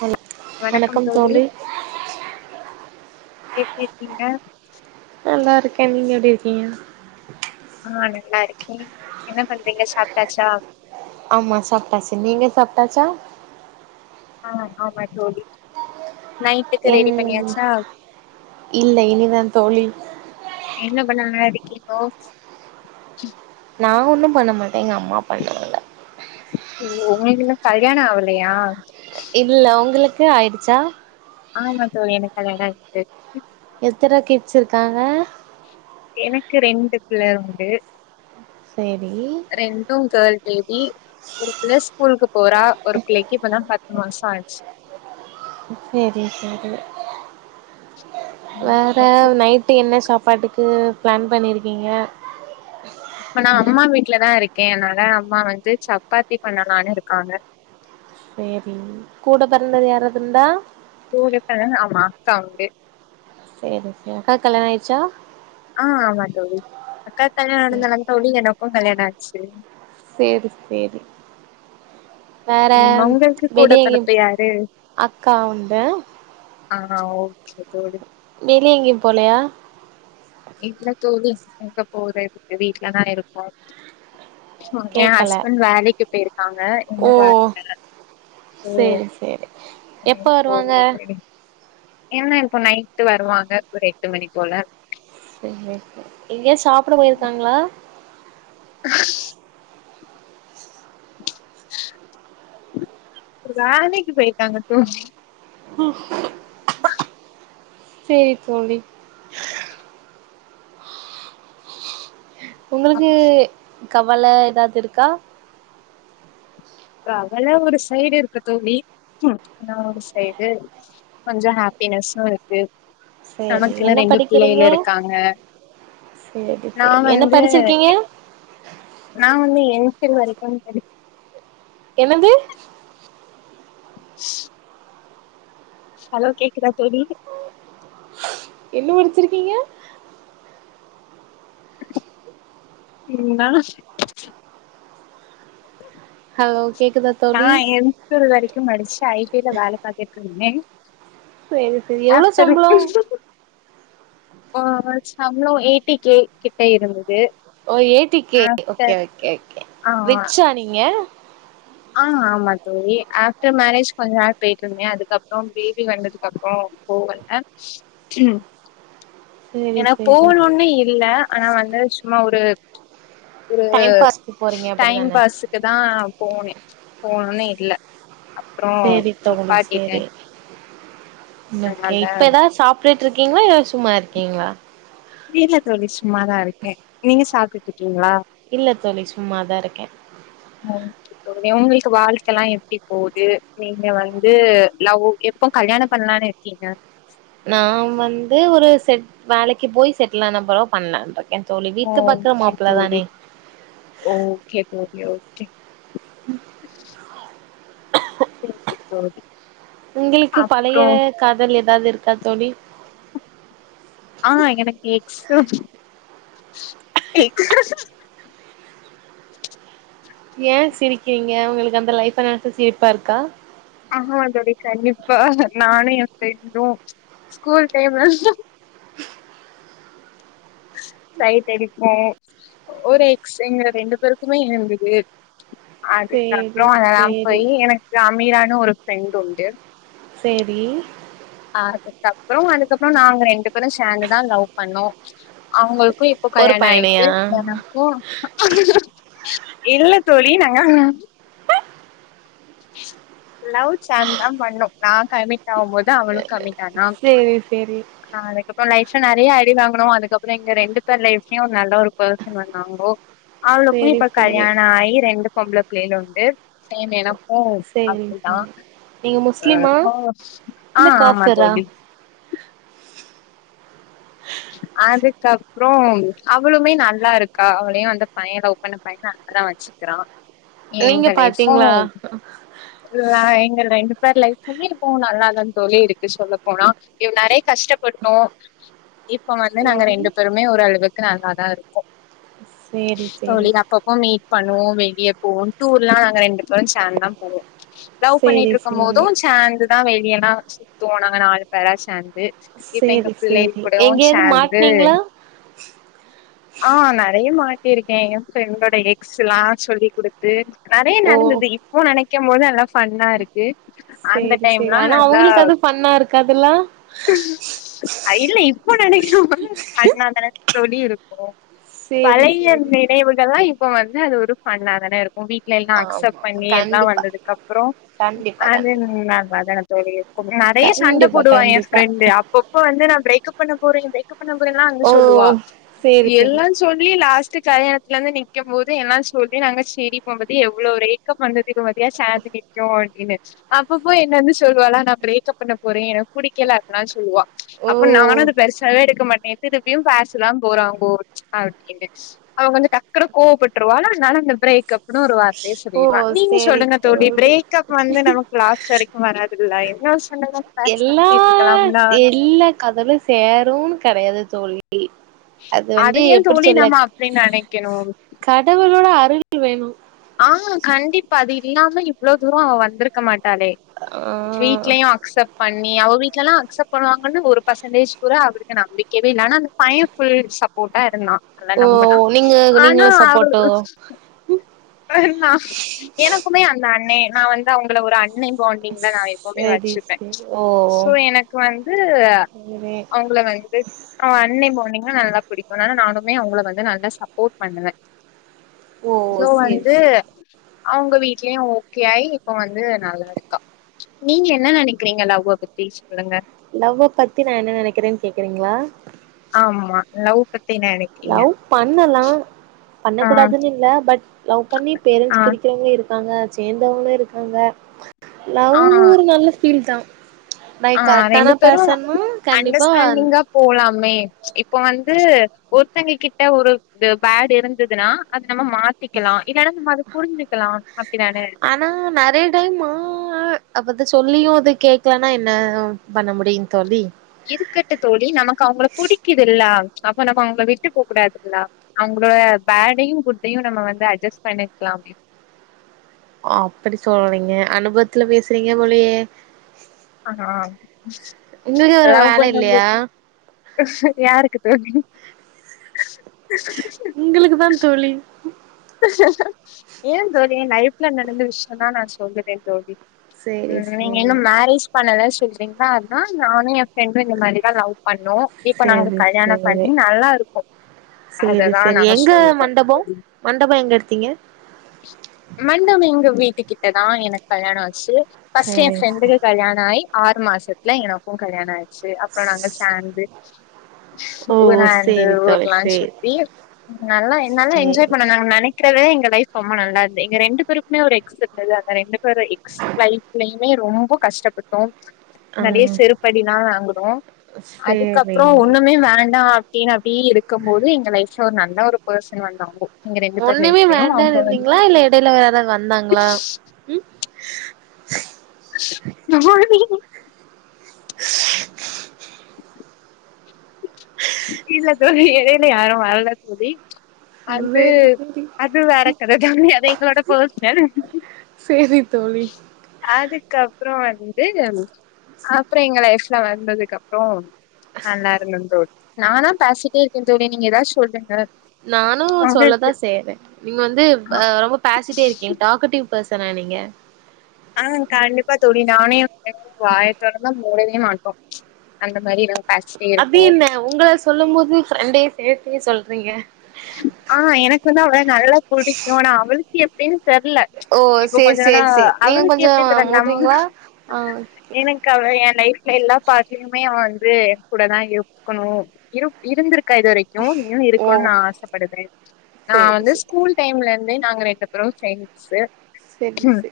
hello வணக்கம் தோழி எப்டிருக்கீங்க நல்லாருக்க நீங்க எப்டி இருக்கீங்க ஆ நல்லாருக்கே என்ன பண்றீங்க சாப்ட்டாச்சா ஆமா சாப்ட்டாச்சி நீங்க சாப்ட்டாச்சா ஆ ஆமா தோழி நைட்டுக்கு என் ரெடி பண்ணியாச்சா இல்ல இனிதா தோழி என்ன பண்ண நல்லா இருக்கீங்கோ நா ஒன்னு பண்ண மாட்ட எங்க அம்மா பண்ணல ஓ உங்களுக்கு இன்னு கல்யாணோ ஆவலையா இல்ல ஒங்களுக்கு ஆயிடுச்சா ஆமா தோழி எனக்கு கல்யாண ஆயிட்டு எத்தன கிட்ஸ் இருக்காங்க எனக்கு ரெண்டு பிள்ளைகள் உண்டு சேரி ரெண்டும் கேள் பேபி ஒரு பிள்ள ஸ்கூலுக்கு போறா ஒரு பிள்ளைக்கு இப்பதா பத் மாச ஆய்ட்ச்சி சேரி சேரி ம், வேற நைட் ட்டு என்ன சாப்பாட்டுக்கு பிளான் பண்ணிருக்கீங்க இப்ப நா அம்மா வீட்டலதா இருக்கே அதனால அம்மா வந்து சப்பாத்தி பண்ணலானு இருக்காங்க சேரி கூட பெறந்தது யாராவதுண்டா கூட பெறந்து ஆமா அக்கா உண்டு சேரி சேரி அக்காக் கல்யாண ஆய்ர்ச்சா ஆ ஆமா தோழி அக்காக் கல்யாண நடந்தாலா தோழி எனக்கு கல்யாணோ ஆச்சி சேரி சேரி வேற ம் உங்களுக்கு கூட வெளிய எங்கியு பிறப்பு யாரு அக்கா உண்டு ஆ ஓகே தோழி வெளிய எங்கியு போலயா இல்ல தோழி எங்க போற வீட்லதா இருக்கோ எ கேக்கல ஹஸ்பண்ட் வேலைக்கு போய்ருக்காங்க ஓ இன்னு வர்ல வேற ஓ சேரி சேரி எப்ப வருவாங்க போகல தோழி என்ன இப்போ நைட்டு் வருவாங்க ஒரு எட்டு மணி போல செரி ஓகே எங்கேயே சாப்ட போய்ருக்காங்ளா அவரு வேலைக்கு போய்ருக்காங்க தோழி ஹூ சேரி தோழி உங்களுக்கு கவல ஏதாவது இருக்கா அவள ஒரு சைடா இருக்கட்டு நீ நா ஒரு சைடு கொஞ்சம் ஹாப்பினஸும் இருக்கு சேரி என்ன நமக்குன்னு ரெண்டு பிள்ளைகள் இருக்காங்க சரி நா சரி என்ன படிச்சிருக்கீங்க நான் வந்து எம் ஃபில் வரைக்கும் படி என்னது ஸ் ஹலோ கேக்குதா தோழி என்ன படிச்சிருக்கீங்க என்னாஸ் ஹலோ ஸ் கேக்குதா தோழி நான் எம் ஃபில் வரைக்கும் மடிச்சு ஐ டி ல வேலை பாத்துட்டு இருத்தேன் சேரி சேரி அ எவ்ளோ சம்பளம் [unintelligible] ஆ [unintelligible] சம்பளம் எயிட்டி கே கிட்ட இருந்தது ஓ ஏய்ட்டி K okay after okay okay ஆ ரிச்சா நீங்க ஆ ஆமா தோழி ஆஃப்டர் மேரேஜ் கொஞ்ச நாள் போய்டு இருந்தேன் அதுக்கப்புறம் பேபி வந்ததுக்கு அப்புறம் போவல ம் சேரி ஏன்னா சேரி போகனுமன்னு இல்ல ஆனா வந்து சும்மா ஒரு ஒரு டைம் பாஸ்க்கு போறீங்க டைம் அப்டிதான பாஸு க்குதான் போனேன் போணுன்னு இல்ல அப்புறோ சேரி தோழி நிப்பாட்டிட்டே சேரி ஓகே அதனால இப்ப தான் சாப் டுட்டு இருக்கீங்ளா இல்ல சும்மா இருக்கீங்ளா வீட்ல தோழி சும்மாதான் இருக்கேன் நீங்க சாப்பிட்ருக்கீங்களா இல்ல தோழி சும்மா தான் இருக்கேன் ஓகே தோழி உங்களுக்கு வாழ்க்கல்லாம் எப்டி போகுது நீங்க வந்து லவ் எப்போ கல்யாண பண்ணலான்னு இருக்கீங்க நான் வந்து ஒரு செட் வேலைக்கு போய் செட்டில் ஆன பரவு பண்ணலா ன்னு ருக்கேன் தோழி வீட்டுல பாக்கற ஓகே மாப்பிள தோழி தானே ஓகே தோழி ஓகே [unintelligible] உங்களுக்கு பழைய அப்றோ காதல் ஏதாது இருக்கா தோழி ஆ எனக்கு எக்ஸ அப்டி எக்ஸ ஏன் சிரிக்கிறீங்க உங்களுக்கு அந்த லைஃப நெனச்சா சிரிப்பா இருக்கா ஆமா தோழி கண்டிப்பா நானும் என் ஃபிரண்டும் ஸ்கூல் டைம்ல சைட் அடிப்போம் ஒரு எக்ஸ் எங்க ரெண்டு பேருக்குமே இருந்தது சேரி அதுக்கப்புறம் அதெல்லாம் சேரி போயி் எனக்கு அமீரானு ஒரு ஃப்ரெண்ட் உண்டு சேரி அதுக்கப்புறம் அதுக்கப்புறம் நாங்க ரெண்டு பேரும் சேந்துதான் லவ் பண்ணோம் அவங்களுக்கும் இப்போ ஒரு கல்யாணம் ஆயிட்டு பையனையா எனக்கும் இல்ல தோழி நாங்க லவ் சேந்தான் பண்ணோம் நான் கமிட் ஆகும்போது அவளும் கமிட ஆனா சேரி சேரி ஆ அதுக்கப்புறம் லைப்ல நறைய அடி வாங்குனோம் அதுக்கப்புறம் எங்க ரெண்டு பேர் லைஃப்லயும் ஒரு நல்ல ஒரு பெர்சன் வந்தாங்கோ அவளுக்கும் சேரி இப்ப சேரி கல்யாணம் ஆகி ரெண்டு பொம்பளை பிள்ளைகள் உண்டு சேம் எனக்கு ஓ சேரிங் ஆப்டியா சேரி நீங்க முஸ்லிமா ஓ சரி ஆ இல்ல ஆமா காஃபிரா தோழி அதுக்கப்புறம் அவளுவுமே நல்லா இருக்கா அவளையும் வந்து பையன் லவ் பன்ன பையன் நல்லாதான் வச்சு க்கறா நீங்க ஏங்க லைஃப் பாத்தீங்களா ஸ்மூ இல்ல எங்க ரெண்டு பேர் லைஃப்மே இப்பவும் நல்லாதான் தோழி இருக்கு சொல்ல போனா எல்லாரயும் கஷ்டப்படுத்தும் [unintelligible] இப்போ நாங்க சேரி ரெண்டு பேருமே ஒரு அளவுக்கு நல்லா தான் இருக்கோம் சேரி சேரி அப்பப்போ மீட் பண்ணுவோம் வெளியே போவோம் டூர் எல்லாம் நாங்க ரெண்டு பேரும் சேந்தா போவோம் லவ் சேரி பண்ணிட்டு இருக்கும் சேரி போதும் சேந்துதான் வெளியல்லாம் சுத்துவோம் நாங்க நாலு பேரா சேந்து இப்ப எங்க சேரி பிள்ளைக சேரி கூடயு எங்கயாவ்து சேந்து மாட்னீங்ளா ஆ நெறைய மாட்டியிருக்கேன் என் ஃப்ரெண்டோட எக்ஸ் எல்லாம் சொல்லி் கொடுத்து நெறைய ஓ நடந்தது இப்போ நனைக்கும் போது அது எல்லா ஃபன்னா இருக்கு அந்த சேரி சேரி டைம்லாம் ஆனா நல்லா அவங்களுக்கு அது ஃபன்னா இருக்காதுல்ல அ இல்ல இப்போ நனைக்கும் போது அது ஃபன்னா தான தோழி இருக் கூ சேரி பழைய சேரி நினைவுகள்ல்லாம் இப்ப வந்து அது ஒரு ஃபன்னா தான இருக் கூ வீட்ல எல்லாம் அக்செப்ட் ஆமா பண்ணி எல்லாம் கண்டிப்பா வந்ததுக்கு அப்புறொ கண்டிப்பா அது கண்டிப்பா நா வ வதன தோழி இருக்கும் நறைய சண்ட கண்டிப்பா போடுவா என் கண்டிப்பா ஃப்ரெண்டு அப் ப்ப அப்போ வந்து நா பிரேக்கப் பண்ண போறேன் பிரேக்கப் பண்ண போறேன் எல்லாம் வந்து ஓ சொல்லுவா சேரி சேரி எல்லா சொல்லி லாஸ்ட் கல்யாணத்துல வந்து நிக்கு போது என்லா சொல்லி நாங்க சிரிப்போ பாத்தியா எவ்வளோ ரேக்கப் வந்த இப்பம் பாத்தியா சேந்து நிக்கோ அப்டின்னு அப்பப்போ என்ன வந்து சொல்லுவாலா நா பிரேக்கப் பண்ண போறேன் எனக்கு புடிக்கல அப்ட்லா சொல்லுவா ஓ அப்போ நானும் அது பெருசாவே எடுக்க மாட்டேன் இதுக் அப்பயும் பேசதா போறாங்கோ அப்டின்ட்டு அவ வந்து டக்குனு கோவப்பட்டுருவா அதனால அந்த பிரேக் அப்ன்னு ஒரு வார்த்தையே ஓ சொல்லிர்வா நீங்க சேரி சொல்லுங்க தோழி பிரேக் அப் வந்து நமக்கு லாஸ்ட் வரைக்கும் வராதுல்ல என்ன சொல்லுங்க எல்லா எல்லாக் காதலும் சேரும்ன்னு கடையாது தோழி அது அத வந்து ஏன் எப்டி தோழி சொல்ல நம்ம அப்டின்னு நனைக்கணும் கடவுளோட அருள் வேணும் ஆ கண்டிப்பா அது இல்லாம இவ்ளோ தூரம் அவ வந்திருக் க மாட்டேளே ஆ வீட்லயும் அக்சப்ட் பண் ணி அவ வீட்ல எல்லா அக்சப்ட் பண்ணுவாங்கன்னு ஒரு பர்சன்டஜ் கூட அவருக்கு நம்பிக்கவே இல்ல ஆனா அந்த பையன் ஃபுல் சப் போட்டா இருந்தான் அத ஓ நம்புனா நீங்க ஆனா நீங்களு அவளு சப்போட்டோ அண்ணா எனக்குமே அந்த அண்ணே நா வந்து அவுங்கள ஒரு அண்ணே பாண் டிங்ல நா எப்பவுமே சரி வச்சிப்பேன் சரி ஓ சோ எனக்கு வந்து சரி அவுங்கள வந்து அவன் அண்ணே பாண்டிங்க நல்லா புடிக்கும் அதனால நானுமே அவுங்கள வந்து நல்லா சப்போர்ட் பண்ணுவேன் ஓ சோ சரி வந்து சரி அவுங்க வீட்லயும் ஓகே ஆயி இப்போ வந்து நல்லா இருக்கா நீங்க என்ன நனைக்கிறீங்க லவ்வ பத்தி சொல்லுங்க லவ்வ பத்தி நா என்ன நனைக்கிறேன் கேக்குறீங்களா ஆமா லவ் பத்தி நனைக் லவ் பண்ணலாம் பண்ண ஆ கூடாதுன்னு இல்ல பட் லவ் பண்ணி ஆ பேரண்ட்ஸ் பிரிக்கிறவங்க இருக் காங்க சேந்தவங்களும் இருக்காங்க ல ஆ நல்ல ஃபீல் தான் ஆ லைக் ரெண்டு கரெக்டானா பேரும் பர்சனா கண்டிப்பா அண்டர்ஸ்டாண்டிங்கா போலாமே இப்போ வந்து ஒருத்தங்க கிட்ட ஒரு இது பேட் இருந்ததுன்னா அது நம்ம மாத் திக்கலாம் இல்லனா இந்த புரிஞ்சுக்கலாம் அப்டிதான நா நறைய டைம் மா அ அப் அத சொல்லியு இது கேக்கலனா என்ன பண்ண முடியும் தோழி இருக்கட்டு தோழி நமக்கு அவங்கள புடிக்குதுல்ல அப்ப நம்ம அவங்கள விட்டு போ கூடாதுல்ல அவங்களோட பேடையு குட்டையு நம்ம வந்து அட்ஜஸ்ட் பண்ணிக்கலாமே ஓ அப்டி சொல்றீங்க அனுபவத்துல பேசுறீங்க போலயே ஆனா உங்களுக்கு வேற லவ் வேல பன்னம் இல்லையா போது யாருக்கு தோழி உங்களுக்கு தா தோழி ஏன் தோழி லைஃப்ல நடந்த விஷயம் தா நா சொல்லுவே தோழி சேரி ம் நீங்க சேரி இன்னும் மேரேஜ் பண்ணல சொல்றீங்களா அதனா நானு எ ஃப்ரெண்டும் இந்த மாரிதா லவ் பண்ணோ இப்ப நாங்க சேரி கல்யாணம் சேரி பண்ணி நல்லா இருக்கோ அததா நாங்க சொல்ற மண்டபம் எங்க எடுத்தீங்க மண்டபம் எங்க வீட்டு கிட்ட தா எனக்கு கல்யாண ஆச்சு பர்ஸ்ட் என் சேரி ஃப்ரெண்டு சேரி கல்யாண ஆயி ஆறு மாசத்துல எனக்கு கல்யாண ஆயிடுச்சு அப்பறம் நாங்க சார்ந்து ஓ ஊராந்து சேரி தோழி ஊரலா சேரி சுத்தி நல்லா என்னால என்ஜாய் சேரி பண் நெனைக்கிறதே எங்க லைஃப் ரொம்ப நல்லா இருது எங்க ரெண்டு பேருக்குமே ஒரு எக்ஸ் இருந்தது அந்த ரெண்டு பேரு எக்ஸ் லைஃப்லயுமே ரொம்ப கஷ்டப்பட்டோ ஆ நெறய செருப்படில்லா வாங்குனோ அதுக்கப்றோ சேரி ஒண்ணுமே வேண்டா [unintelligible] அப்டி இருக்கம்போது எங்க லைஃப்ல ஒரு நல்ல ஒரு பெர்சன் வந்தாங்கோ எங்க ரெண்டு பேரு ஒண்ணுமே லைஃப்லயும் அவங்க வேண்டான்னு வந்து இருந்தீங்களா இல்ல இடையில வேற யாராவது வந்தாங்களா ம் [unintelligible] இல்ல தோழி எடையில யாரு வரல தோழி அது சேரி சேரி அது வேற கத தோழி அது எங்களோட பேர்ஸ்னல் சேரி தோழி அதுக்கப்றோ வந்து அப்புறோ எங்க லைஃப்ல வந்ததுக்கு அப்பறோ நல்லா இருந்த தோ நான பசிட்டே இருக்கே தோழி நீங்க ஏதாது சொல்லுங்க நானு சொல்ல தா உங்களுக்கு செய்றே நீங்க வந்து ஆ ரொம்ப பாசிட்டே இருக்கீங்க டக்கட்டிவ் பர்சனா நீங்க ஆ கண்டிப்பா தோழி நானு பிரெண்டு வாய தொறந்து மூடவே மாட்டோ அந்த மாரி நா அப்டி என்ன உங்கள சொல்லு போது ஃப்ரெண்டையும் சேர்த்தே சொல்றீங்க ஆ எனக்கு வந்து அவ்வள நல்லா புடிக்கும் ஆனா அவளுக்கு எப்டின்னு தெர்ல ஓ இப்போ சேரி கொஞ்ச நாளா சேரி சேரி நீங்க அவளுக்கு கொஞ்சோ எப்டி தெர்ல நம் மூட்றீங்களா ஆ எனக்கு அவள என் லைஃப்ல எல்லா பார்டலயுமே அவ வந்து என கூட தா இருக்கணு இரு இருந்திருக்க இது வரைக்கு இன்னு ஓ இருக்கும்னு நா ஆசப்படுதே நா சேரி வந்து சேரி ஸ்கூல் டைம்ல இருந்தே நாங்க ரெண்டு பேரும் பிரண்ட்ஸ்சு செரி செ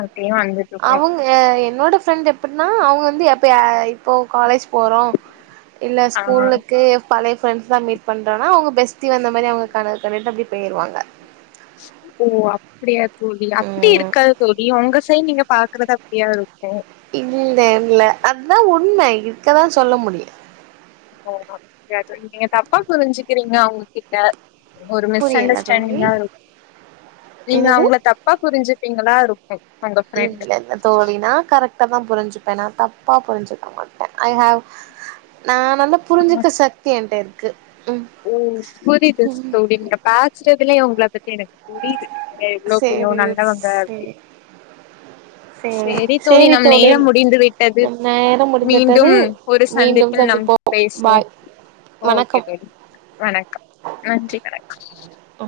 அப்டியே வந்து அவங்க அ என்னோட ஃப்ரெண்ட் அப்டின்னா அவங்க வந்து எப்பயா இப்போது காலேஜ் போறோ இல்ல ஆ ஸ்கூலுக்கு பழைய ஃப்ரண்ட்ஸ் தா மீட் பண்றனா அவங்க பெஸ்டி வந்த மாரி அவங்க கனவு கண்டுட்டு அப்டி போயிருவாங்க ஓ அப்டியா தோழி அப்டி ம் இருக்காது தோழி உங்க சைட் நீங்க பா க்குறது அப்டிய இருக்கு இல்ல இல்ல அதா உண்ம இருக்க தா சொல்ல முடியு ஓ அப்டியா நீங்க தப்பா புரிஞ்சுக்கிறீங்க அவுங்ககிட்ட ஒரு மிஸ் புரியல தோழி அண்டர்ஸ்டாண்டிங்கா இருக்கு நீங்க என்னது அவுங்கள தப்பா புரிஞ்சு ருப்பீங்ளா இருக்கு உங்க ஃப்ரெண்ட் இல்லல்ல தோழி நா கரெ க்ட்டாதான் புரிஞ்சுப்பன் நா தப்பா புரிஞ்சுக்க மாட்டன் ஐ கெவ் நா வந்து புரிஞ்சுக்க சக்தி என்ட்ட இருக்கு ம் புரிது தோழி நீங்க பேசறதுலயே உங்ள பத்தி எனக்கு புரிது நீங்க எவ்ளோ பெரிய சேரி நல்லவங்க அப்டினு சேரி [inaudible] செரி தோழி நம் நேரம் முடிந்து விட்டது நம் நேரம் முடிந்துவிட்டது மீண்டும் ஒரு மீண்டும் சந்திப்பில் நம் சந்திப்போம் பேசுவோம் பாய் ஓகே பை வணக்கம் வணக்கம் நன்றி வணக்கம் ஒ